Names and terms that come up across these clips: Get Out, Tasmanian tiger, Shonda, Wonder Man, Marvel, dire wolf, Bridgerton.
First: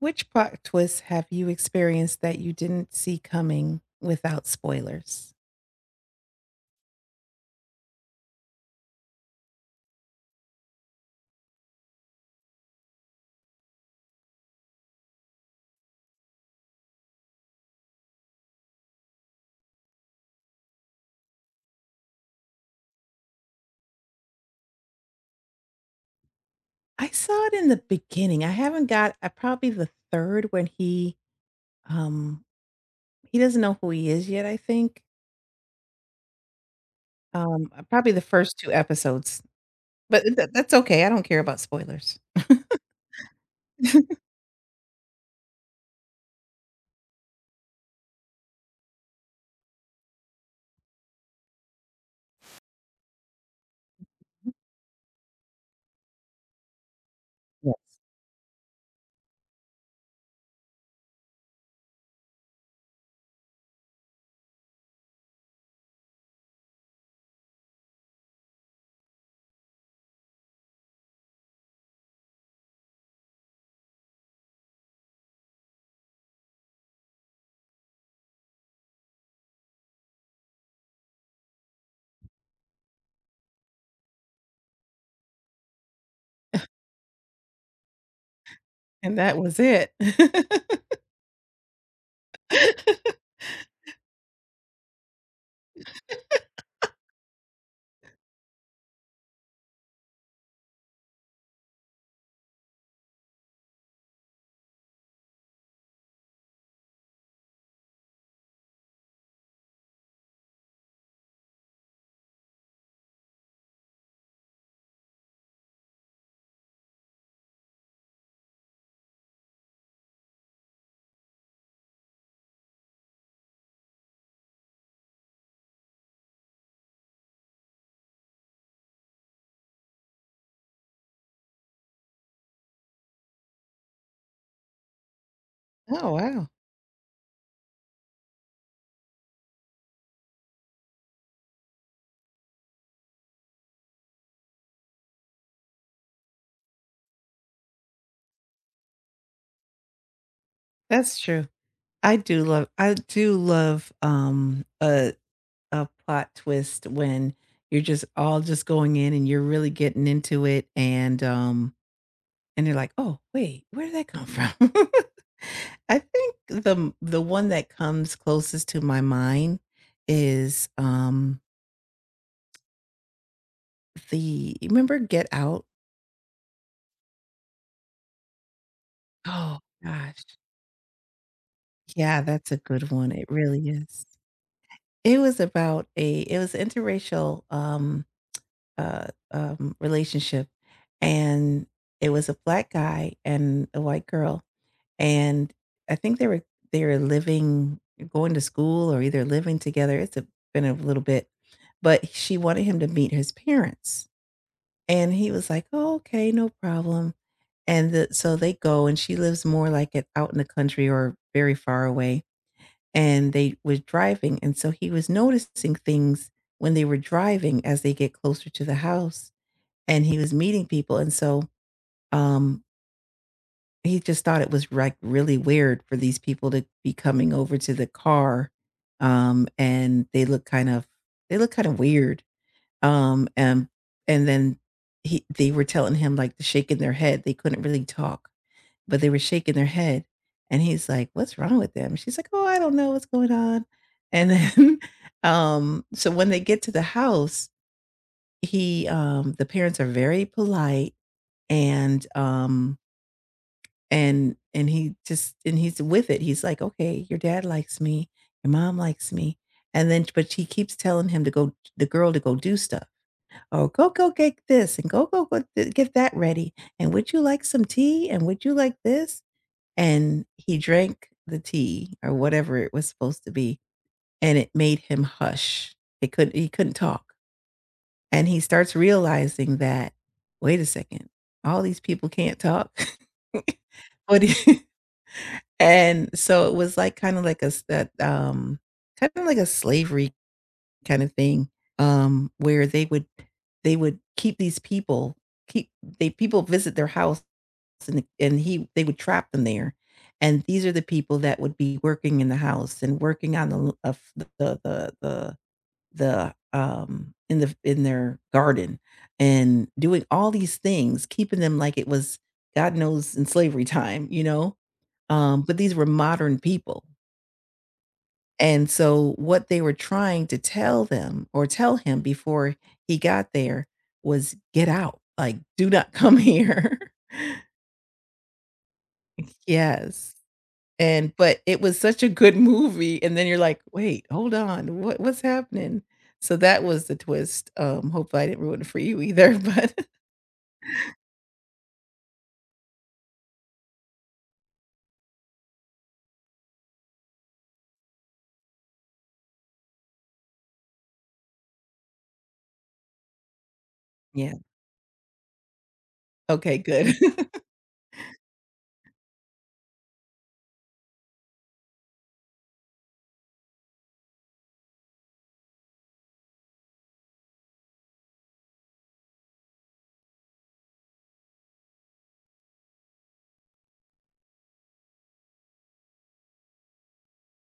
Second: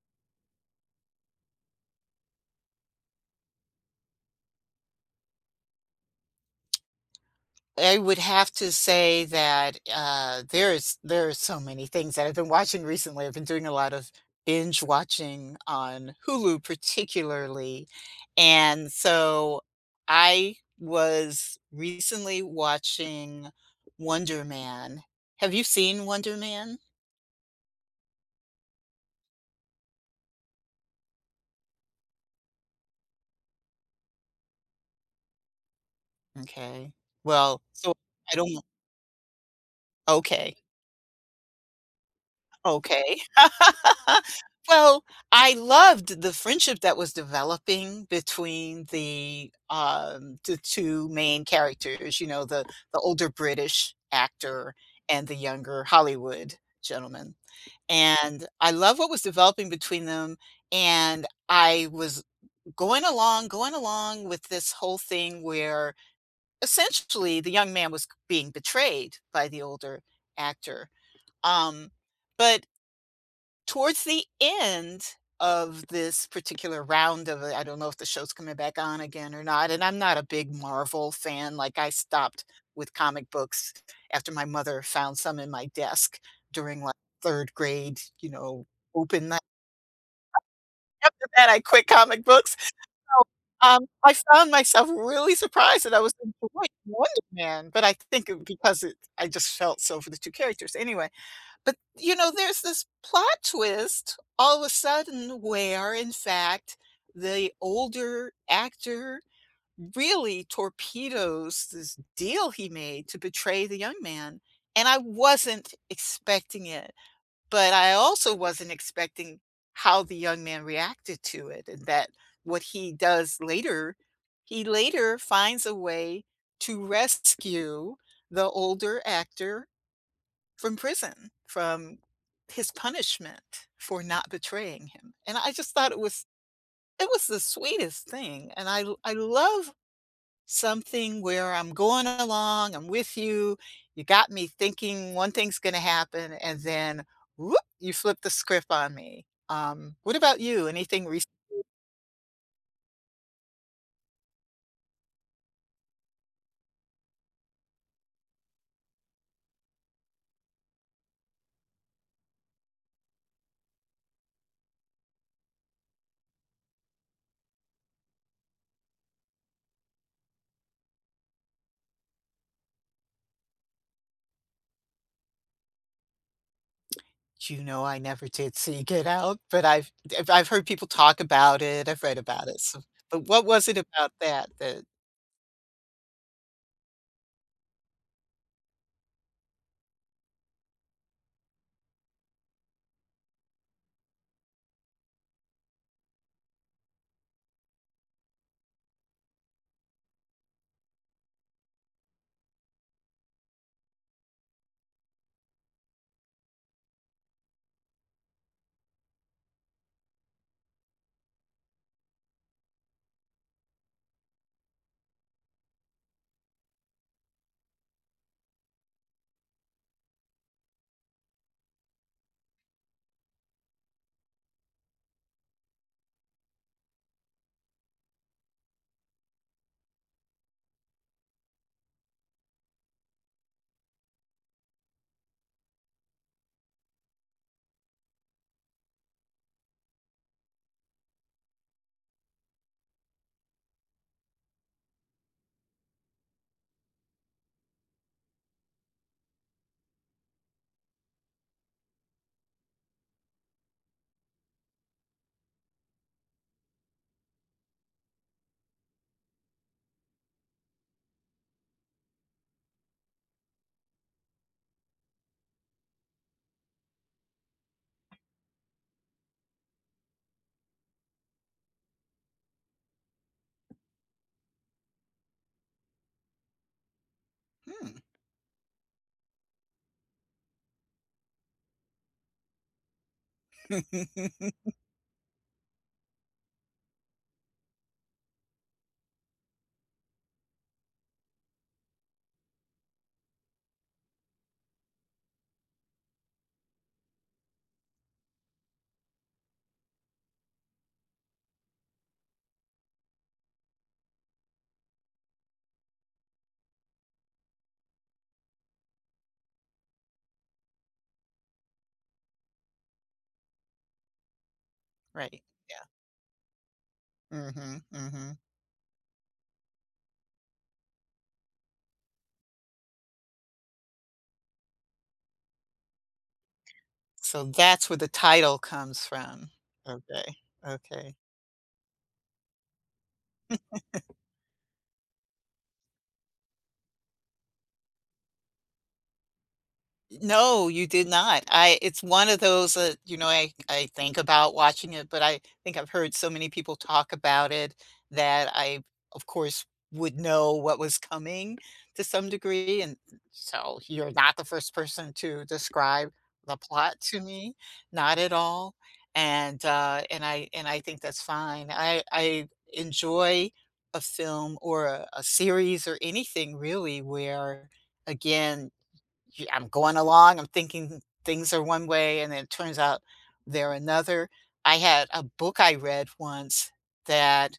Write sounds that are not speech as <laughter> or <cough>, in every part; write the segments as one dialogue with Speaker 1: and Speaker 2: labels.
Speaker 1: Which plot twists have you experienced that you didn't see coming without spoilers?
Speaker 2: I would have to say that there are so many things that I've been watching recently. I've been doing a lot of binge watching on Hulu, particularly, and so I was recently watching Wonder Man. Have you seen Wonder Man?
Speaker 1: I saw it in the beginning. I haven't got probably the 3rd when um he doesn't know who he is yet, I think.
Speaker 2: Okay. Well, so
Speaker 1: Probably the
Speaker 2: I
Speaker 1: first
Speaker 2: don't.
Speaker 1: 2 episodes, but that
Speaker 2: Okay.
Speaker 1: that's okay. I don't care about spoilers.
Speaker 2: Okay. <laughs> Well, I loved the friendship that was developing between the 2 main characters, you know, the older British
Speaker 1: Mhm.
Speaker 2: actor and the younger Hollywood gentleman,
Speaker 1: Yeah.
Speaker 2: and I love what was developing between them, and I was going along with this whole thing where essentially the young man was being betrayed by the older actor, um, but towards the end of this particular round of it. I don't know if the show's coming back on again or not, and I'm not a big Marvel fan. Like, I stopped with comic books after my mother found some in my desk during, like, 3rd grade, you know,
Speaker 1: And
Speaker 2: open
Speaker 1: that
Speaker 2: night. <laughs>
Speaker 1: was it. <laughs>
Speaker 2: After that, I quit comic books, so, I found myself really surprised that I was enjoying Wonder Man, but I think it because it I just felt so for the 2 characters. Anyway, but, you know, there's this plot twist all of a sudden where, in fact, the older actor really torpedoes this deal he made to betray the young man, and I wasn't expecting it, but I also wasn't expecting how the young man reacted to it and that what he does later he later finds a way to rescue the older actor from prison, from his punishment for not betraying him, and I just thought
Speaker 1: Oh, wow.
Speaker 2: it was the sweetest thing, and I love something where I'm going along, I'm with you. You got me thinking one thing's gonna happen, and then, whoop, you flip the script on me. What about you? Anything
Speaker 1: That's
Speaker 2: recent?
Speaker 1: true. I do love, a plot twist when you're just all just going in and you're really getting into it and you're like, "Oh, wait, where did that come from?" <laughs> I think the one that comes closest to my mind is, the remember Get Out?
Speaker 2: You know, I never did see Get Out,
Speaker 1: Oh,
Speaker 2: but
Speaker 1: gosh.
Speaker 2: I've heard people talk about it, I've read
Speaker 1: Yeah,
Speaker 2: about
Speaker 1: that's a
Speaker 2: it, so
Speaker 1: good one,
Speaker 2: but
Speaker 1: it
Speaker 2: what
Speaker 1: really
Speaker 2: was it
Speaker 1: is.
Speaker 2: about that?
Speaker 1: It was about a it was interracial, relationship, and it was a black guy and a white girl, and I think they were living, going to school or either living together. It's a, been a little bit, but she wanted him to meet his parents, and he was like, "Oh, okay, no problem." And the, so they go, and she lives more like it out in the country or very far away. And they was driving, and so he was noticing things when they were driving as they get closer to the house and he was meeting people, and so, um, he just thought it was, like, really weird for these people to be coming over to the car, and they look kind of they look kinda weird, um, and and then he they were telling him, like, shaking their head, they couldn't really talk, but they were shaking their head, and he's like, "What's wrong with them?" She's like, "Oh, I don't know what's going on," and then, <laughs> so when they get to the house, the parents are very polite, and um and he just and he's with it. He's like, "Okay, your dad likes me, your mom likes me." And then but she keeps telling him to go the girl to go do stuff. "Oh, go get this and go th- get that ready. And would you like some tea? And would you like this?" And he drank the tea or whatever it was supposed to be, and it made him hush. He couldn't talk
Speaker 2: Hmm.
Speaker 1: and he starts realizing that, "Wait a second, all these people can't talk." <laughs> But
Speaker 2: <laughs>
Speaker 1: he <laughs> and so it was like kinda like a s that, kinda like a slavery kind of thing, where they would keep these people keep they people visit their house and he they would trap them there. And these are the people that would be working in the house and working on the l of the the the, in the in their garden and doing all these things, keeping them like it was God knows in slavery time, you know?
Speaker 2: Right,
Speaker 1: But these
Speaker 2: yeah.
Speaker 1: were modern people.
Speaker 2: Mhm, mhm.
Speaker 1: And so what they were trying to tell them or tell him before he got there was get out, like, do not come here. <laughs>
Speaker 2: So that's where the title comes from.
Speaker 1: Yes.
Speaker 2: Okay,
Speaker 1: And
Speaker 2: okay.
Speaker 1: but it was such a good movie, and then you're like, "Wait, hold on, what what's happening?" So that was the twist, hopefully I didn't ruin it for you either, <laughs> but
Speaker 2: No, you did not. I It's one of those that, you know, I think about watching it, but I think I've heard so many people talk about it that I, of course, would know what was coming to some degree. And so you're
Speaker 1: yeah.
Speaker 2: not the first person to describe the
Speaker 1: Okay, good.
Speaker 2: plot to
Speaker 1: <laughs>
Speaker 2: me, not at all. And and I think that's fine. I enjoy a film or a series or anything really where again I'm going along, I'm thinking things are one way, and then it turns out they're another. I had a book I read once that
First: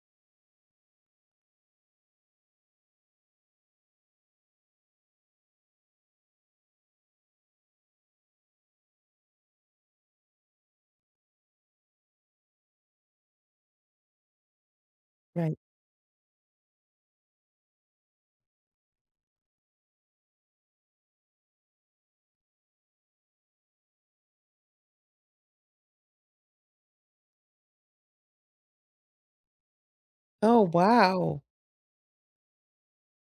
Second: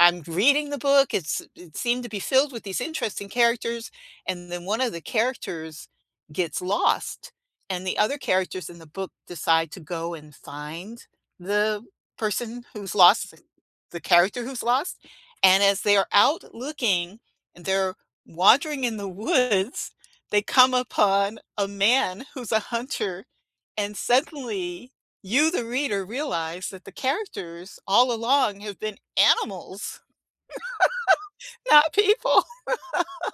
Speaker 2: I'm reading the book. It's it seemed to be filled with these interesting characters, and then one of the characters gets lost, and the other characters in the book decide to go and find the person who's lost, the character who's lost.
Speaker 1: Right.
Speaker 2: And as they are out looking and they're wandering in the <laughs> woods, they come upon a man who's a hunter, and suddenly you, the reader, realize that the characters all along have been animals,
Speaker 1: Oh, wow.
Speaker 2: not people,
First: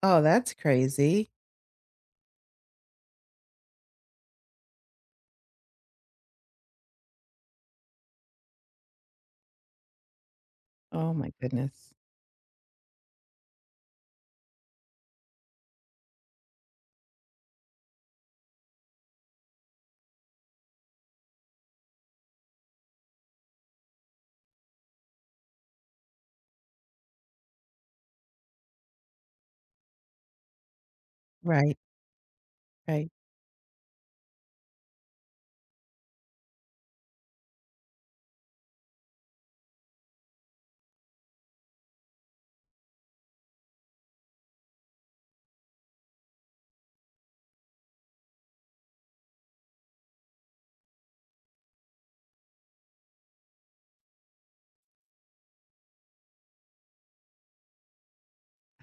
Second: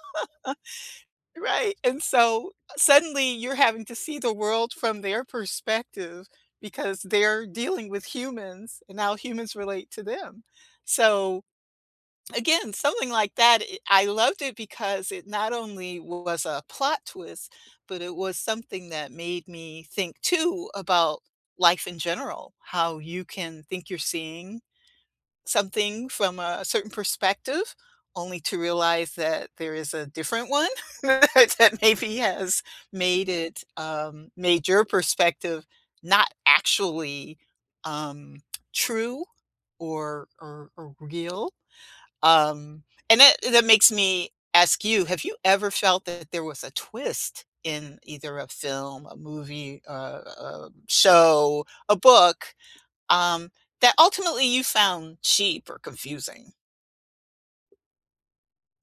Speaker 1: Oh, that's crazy.
Speaker 2: <laughs> right? And so suddenly you're having to see the world from their perspective because they're dealing with humans and how humans relate to them.
Speaker 1: Oh my
Speaker 2: So
Speaker 1: goodness.
Speaker 2: again, something like that, I loved it because it not only was a plot twist, but it was something that made me think too about life in general, how you can think you're seeing something from a certain perspective, only to realize that there is a different one <laughs> that
Speaker 1: Right,
Speaker 2: maybe has
Speaker 1: right.
Speaker 2: made it, made your perspective not actually, um, true or real. Um, and that makes me ask you, have you ever felt that there was a twist in either a film, a movie, a show, a book, um, that ultimately you found cheap or confusing?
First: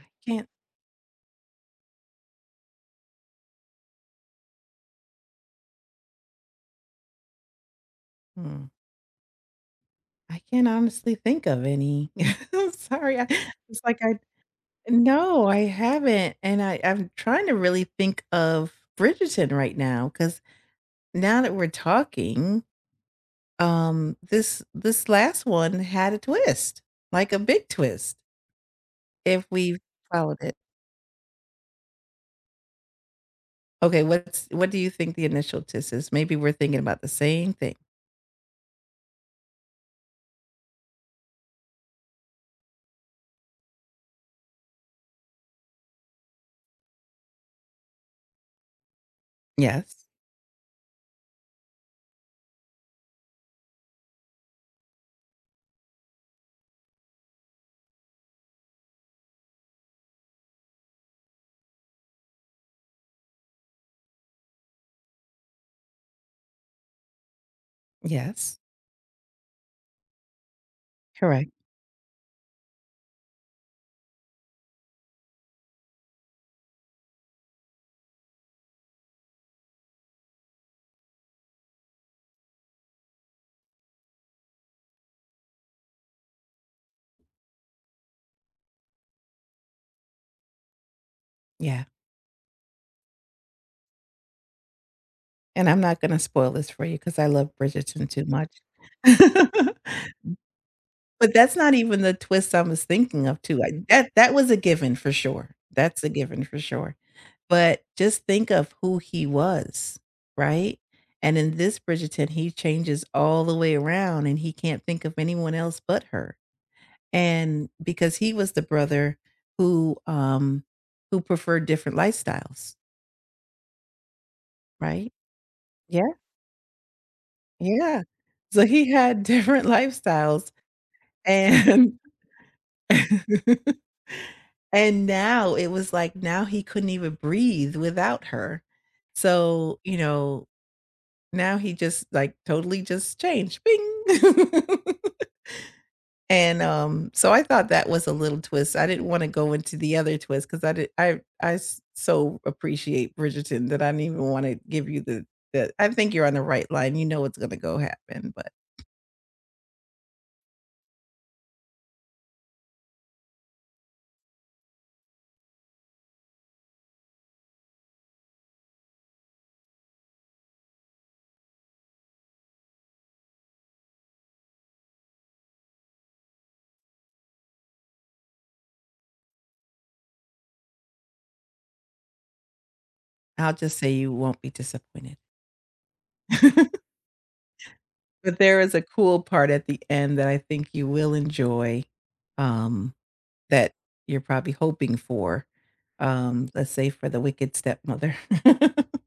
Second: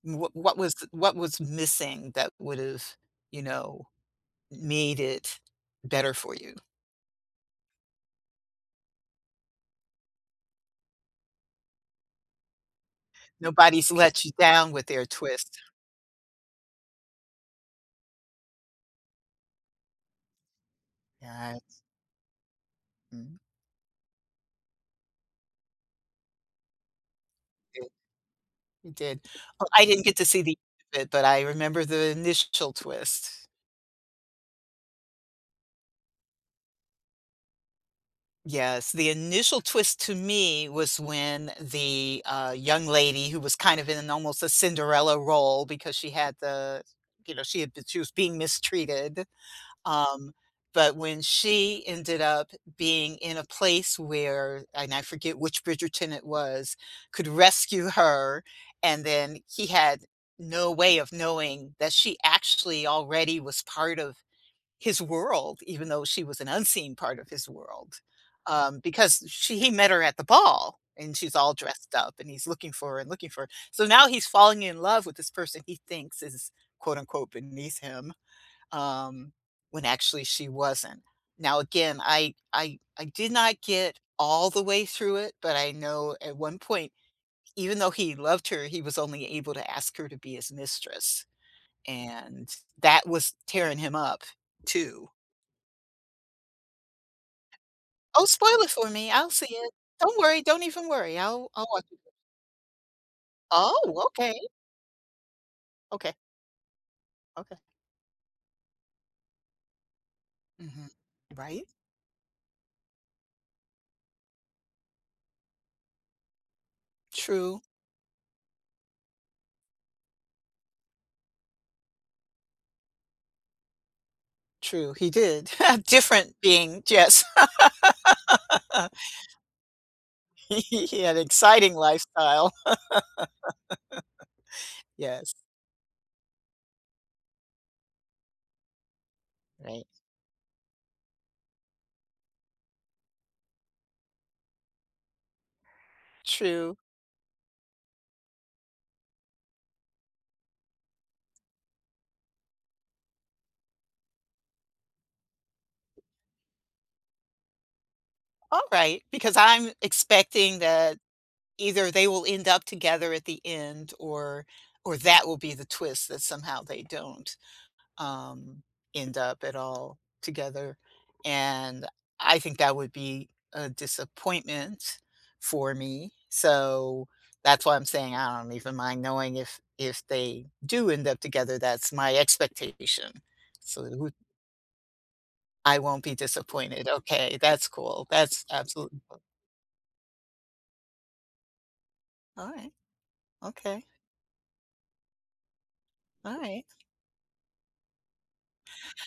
Speaker 2: What
Speaker 1: Can't
Speaker 2: what was what was missing that would've, you know, made it better for you?
Speaker 1: hmm, I can't honestly think of any. <laughs> I'm sorry. I It's
Speaker 2: Nobody's
Speaker 1: like I
Speaker 2: let you down with their
Speaker 1: no, I
Speaker 2: twist.
Speaker 1: haven't, and I'm trying to really think of Bridgerton right now because now that
Speaker 2: Yeah,
Speaker 1: we're talking,
Speaker 2: mm,
Speaker 1: this last one had a twist, like a big
Speaker 2: it
Speaker 1: twist,
Speaker 2: it did.
Speaker 1: if
Speaker 2: Oh,
Speaker 1: we
Speaker 2: I didn't get to
Speaker 1: followed
Speaker 2: see
Speaker 1: it.
Speaker 2: the end of it, but I remember the initial twist.
Speaker 1: Okay, what's what do you think the initial "tis" is? Maybe we're thinking about the same thing.
Speaker 2: Yes, the initial twist to me was when the, young lady who was kind of in almost a Cinderella role because she had the you know, she was being mistreated.
Speaker 1: Yes,
Speaker 2: Um, but when she ended up being in a place where, and I forget which Bridgerton it was, could rescue her, and then he had no way of knowing that she actually already was part of his world, even though she was an unseen part of his world.
Speaker 1: yes,
Speaker 2: Because she he met her at the ball, and she's
Speaker 1: correct,
Speaker 2: all dressed up, and he's looking for her and looking for her. So now he's falling in love with this person he thinks is, quote, unquote, "beneath him." um, when actually she wasn't. Now, again, I did not get all the way through it, but I know at one point, even though he loved her, he was only able to ask her to be his mistress.
Speaker 1: yeah,
Speaker 2: And that was tearing him up too.
Speaker 1: and I'm not gonna spoil this for you because I love Bridgerton too
Speaker 2: Oh,
Speaker 1: much.
Speaker 2: spoil it for me. I'll see it.
Speaker 1: <laughs>
Speaker 2: Don't worry. Don't even worry.
Speaker 1: But that's
Speaker 2: I'll
Speaker 1: not
Speaker 2: watch it.
Speaker 1: even the twist I was thinking of too, like,
Speaker 2: Oh,
Speaker 1: that
Speaker 2: okay.
Speaker 1: was a given for sure, that's a
Speaker 2: Okay.
Speaker 1: given for sure,
Speaker 2: Okay.
Speaker 1: but just think of who he was, right?
Speaker 2: Hmm.
Speaker 1: And in
Speaker 2: Right.
Speaker 1: this Bridgerton, he changes all the way around and he can't think of anyone else but her.
Speaker 2: True.
Speaker 1: And because he was the brother who um who preferred different lifestyles,
Speaker 2: True. He
Speaker 1: right,
Speaker 2: did. <laughs>
Speaker 1: yeah,
Speaker 2: Different being, yes.
Speaker 1: yeah, so he
Speaker 2: <laughs>
Speaker 1: had <laughs> different lifestyles.
Speaker 2: He had an exciting
Speaker 1: And
Speaker 2: lifestyle.
Speaker 1: <laughs> and
Speaker 2: Yes,
Speaker 1: now it was like now he couldn't even breathe without her, so you
Speaker 2: right.
Speaker 1: know, now he just like totally just changed bing. <laughs> And,
Speaker 2: True.
Speaker 1: so I thought that was a little twist. I didn't wanna go into the other twist because I s so appreciate Bridgerton that I didn't even wanna give you the I think you're on the right line. You know what's gonna go happen, but
Speaker 2: All right, because I'm expecting that either they will end up together at the end or that will be the twist that somehow they don't um end up at all together. And I think that would be a disappointment for me. So that's why I'm saying I don't even mind knowing if they do end up together. That's my expectation.
Speaker 1: I'll just
Speaker 2: So
Speaker 1: say
Speaker 2: who
Speaker 1: you won't be disappointed.
Speaker 2: I won't be disappointed,
Speaker 1: <laughs>
Speaker 2: okay, that's cool,
Speaker 1: But
Speaker 2: that's
Speaker 1: there is a
Speaker 2: absolutely
Speaker 1: cool
Speaker 2: cool.
Speaker 1: part at the end that I think you will enjoy,
Speaker 2: Alright,
Speaker 1: um, that
Speaker 2: okay,
Speaker 1: you're probably hoping for,
Speaker 2: alright.
Speaker 1: let's say for the wicked stepmother. <laughs>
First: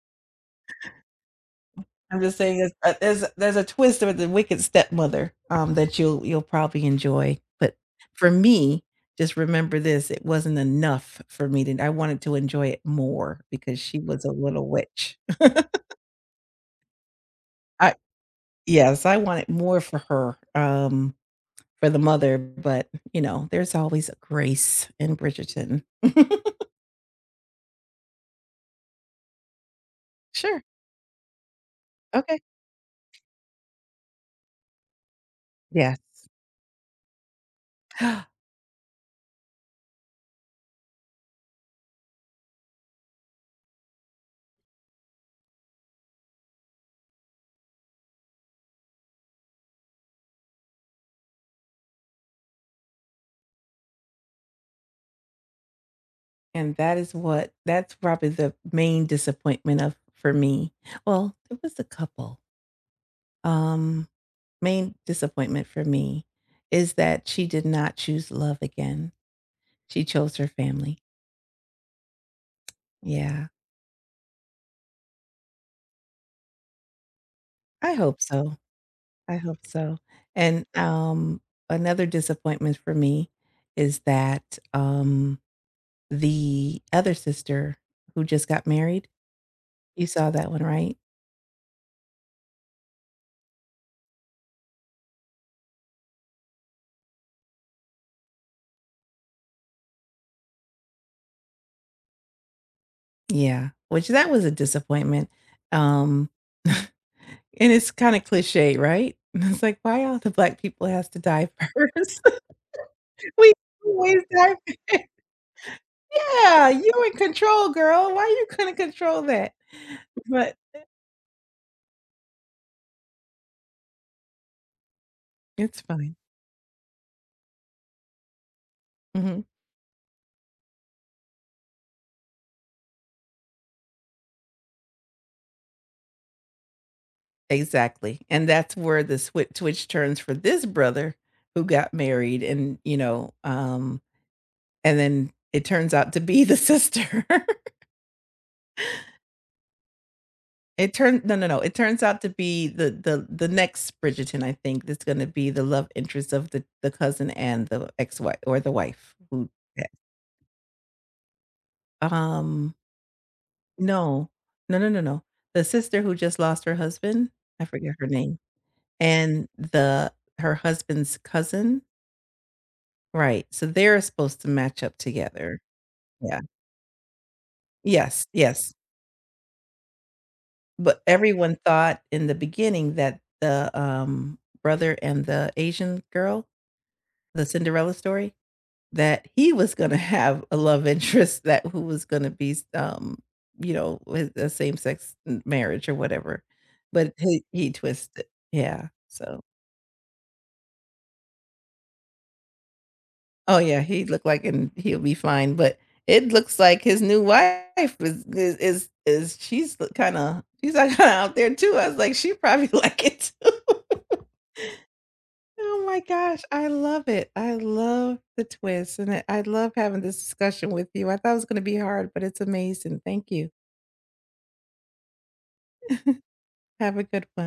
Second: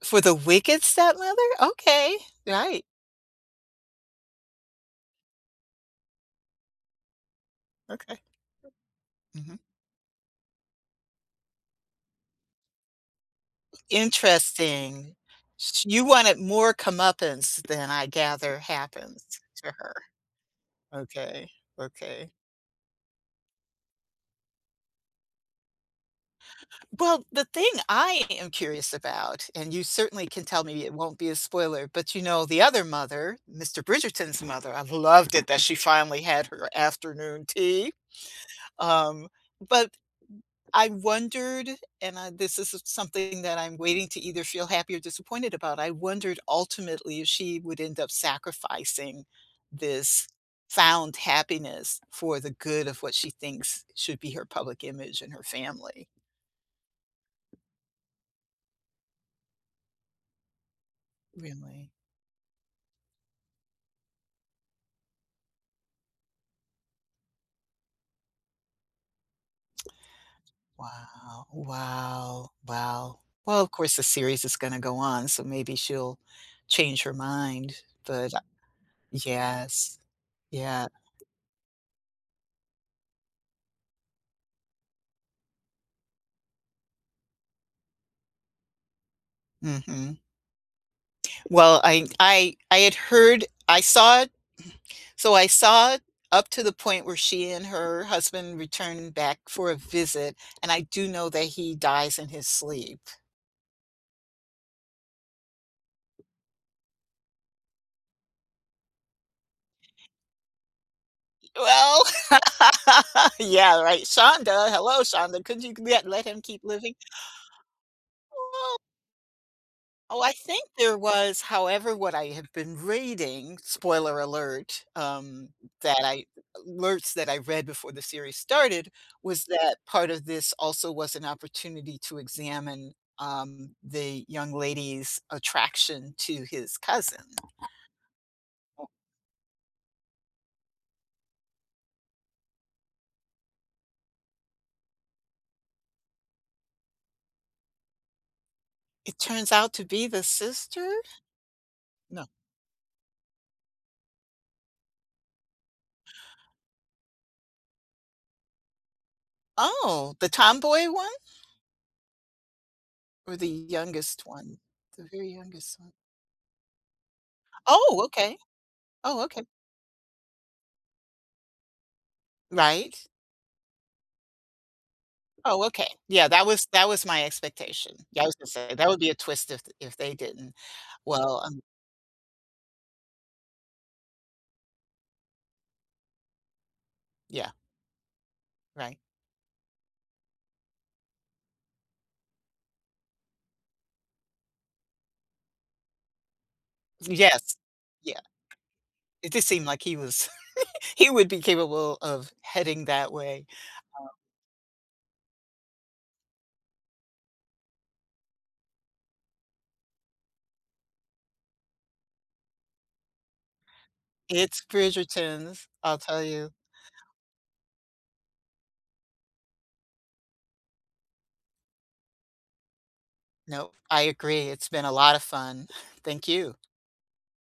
Speaker 2: For the wicked stepmother? Okay,
Speaker 1: I'm just saying
Speaker 2: right,
Speaker 1: there's a twist with the wicked stepmother, that you'll probably enjoy. But
Speaker 2: okay,
Speaker 1: for me, just
Speaker 2: mhm.
Speaker 1: remember this: it wasn't enough for me to. I wanted to enjoy it more because she was a little
Speaker 2: Interesting.
Speaker 1: witch.
Speaker 2: Sh You wanted more comeuppance
Speaker 1: <laughs>
Speaker 2: than
Speaker 1: I
Speaker 2: I gather
Speaker 1: Yes, I
Speaker 2: happens
Speaker 1: wanted
Speaker 2: to
Speaker 1: more
Speaker 2: her.
Speaker 1: for her,
Speaker 2: Okay,
Speaker 1: for the
Speaker 2: okay.
Speaker 1: mother. But you know, there's always a grace in Bridgerton. <laughs>
Speaker 2: Well, the thing I am curious about, and you certainly can
Speaker 1: Sure.
Speaker 2: tell me it won't be a spoiler, but you
Speaker 1: Okay.
Speaker 2: know, the other mother, Mr. Bridgerton's mother, I loved it that she
Speaker 1: Yes.
Speaker 2: finally had her afternoon tea. Um, but I wondered, and this is something that I'm waiting to either feel happy or disappointed about. I wondered ultimately if she would end up sacrificing this found happiness for the good of what she thinks should be her public image and her family.
Speaker 1: And that is what that's probably the main disappointment of for me. Well, there was a
Speaker 2: Really?
Speaker 1: couple. Um, Main disappointment for me is that she did not choose love again. She chose her family.
Speaker 2: Wow. Wow. Wow.
Speaker 1: Yeah,
Speaker 2: Well, of course, the series is going to go on, so maybe she'll change her mind.
Speaker 1: I hope
Speaker 2: But
Speaker 1: so. I hope so.
Speaker 2: yes.
Speaker 1: And,
Speaker 2: Yeah.
Speaker 1: another disappointment for me is that, the other sister who just got married, you
Speaker 2: Hmm.
Speaker 1: saw that one, right?
Speaker 2: Well, I had heard I saw it up to the point where she and her husband returned back for a visit, and I do know that he dies in his sleep.
Speaker 1: Yeah, which that was a disappointment. Um, <laughs> and it's kinda cliche, right? <laughs> It's like, why all the black people has to die <laughs>
Speaker 2: Well,
Speaker 1: first?
Speaker 2: <laughs>
Speaker 1: We
Speaker 2: yeah, right,
Speaker 1: always have. <laughs>
Speaker 2: Shonda, hello, Shonda, could you let him keep
Speaker 1: Yeah, you
Speaker 2: living?
Speaker 1: in control, girl. Why you couldn't control that?
Speaker 2: Oh, I
Speaker 1: But
Speaker 2: think there was, however, what I have been reading, spoiler alert,
Speaker 1: it's
Speaker 2: that
Speaker 1: fine.
Speaker 2: I alerts that I read before the series started
Speaker 1: Mhm.
Speaker 2: was that part of this also was an opportunity to examine the young lady's attraction to his cousin.
Speaker 1: Exactly, and that's where the switch twitch turns for this brother who got married and, you know, and then it turns out to be the sister. <laughs>
Speaker 2: It turns out to be the sister?
Speaker 1: It turned no, no, no, it turns out
Speaker 2: No.
Speaker 1: to be the next Bridgerton, I think, that's gonna be the love interest of the cousin and the ex-wife or the wife who yeah.
Speaker 2: Oh, the tomboy one
Speaker 1: Um,
Speaker 2: or the youngest
Speaker 1: no.
Speaker 2: one?
Speaker 1: No, no, no,
Speaker 2: The
Speaker 1: no.
Speaker 2: very
Speaker 1: The
Speaker 2: youngest one.
Speaker 1: sister who just lost her husband, I forget
Speaker 2: Oh,
Speaker 1: her name,
Speaker 2: okay. Oh, okay.
Speaker 1: and the her husband's cousin,
Speaker 2: Right.
Speaker 1: right, so they're supposed to match up together.
Speaker 2: Oh, okay. Yeah,
Speaker 1: Yeah.
Speaker 2: that was my expectation. Yeah,
Speaker 1: Yes,
Speaker 2: I was gonna
Speaker 1: yes,
Speaker 2: say, that would be a twist if they didn't.
Speaker 1: but
Speaker 2: Well,
Speaker 1: everyone thought in the beginning that the, brother and the Asian girl, the
Speaker 2: yeah,
Speaker 1: Cinderella story
Speaker 2: right.
Speaker 1: that he was gonna have a love interest that who was gonna be, you know, with a same-sex marriage or whatever, but
Speaker 2: Yes.
Speaker 1: he
Speaker 2: Yeah.
Speaker 1: twisted. Yeah,
Speaker 2: It
Speaker 1: so
Speaker 2: just seemed like he was <laughs> he would be capable of heading that way.
Speaker 1: oh, yeah, he looked like and he'll be fine, but it looks like his new wife is she's kinda she's like kinda out there too. I was like, "She probably <laughs> like it too."
Speaker 2: It's Bridgerton's,
Speaker 1: Oh
Speaker 2: I'll
Speaker 1: my
Speaker 2: tell
Speaker 1: gosh,
Speaker 2: you.
Speaker 1: I love it. I love the twist, and I love having this discussion with you. I thought it was gonna be hard, but it's amazing. Thank you.
Speaker 2: No, I agree. It's been a lot of fun. <laughs> Thank you.
Speaker 1: Have a good one.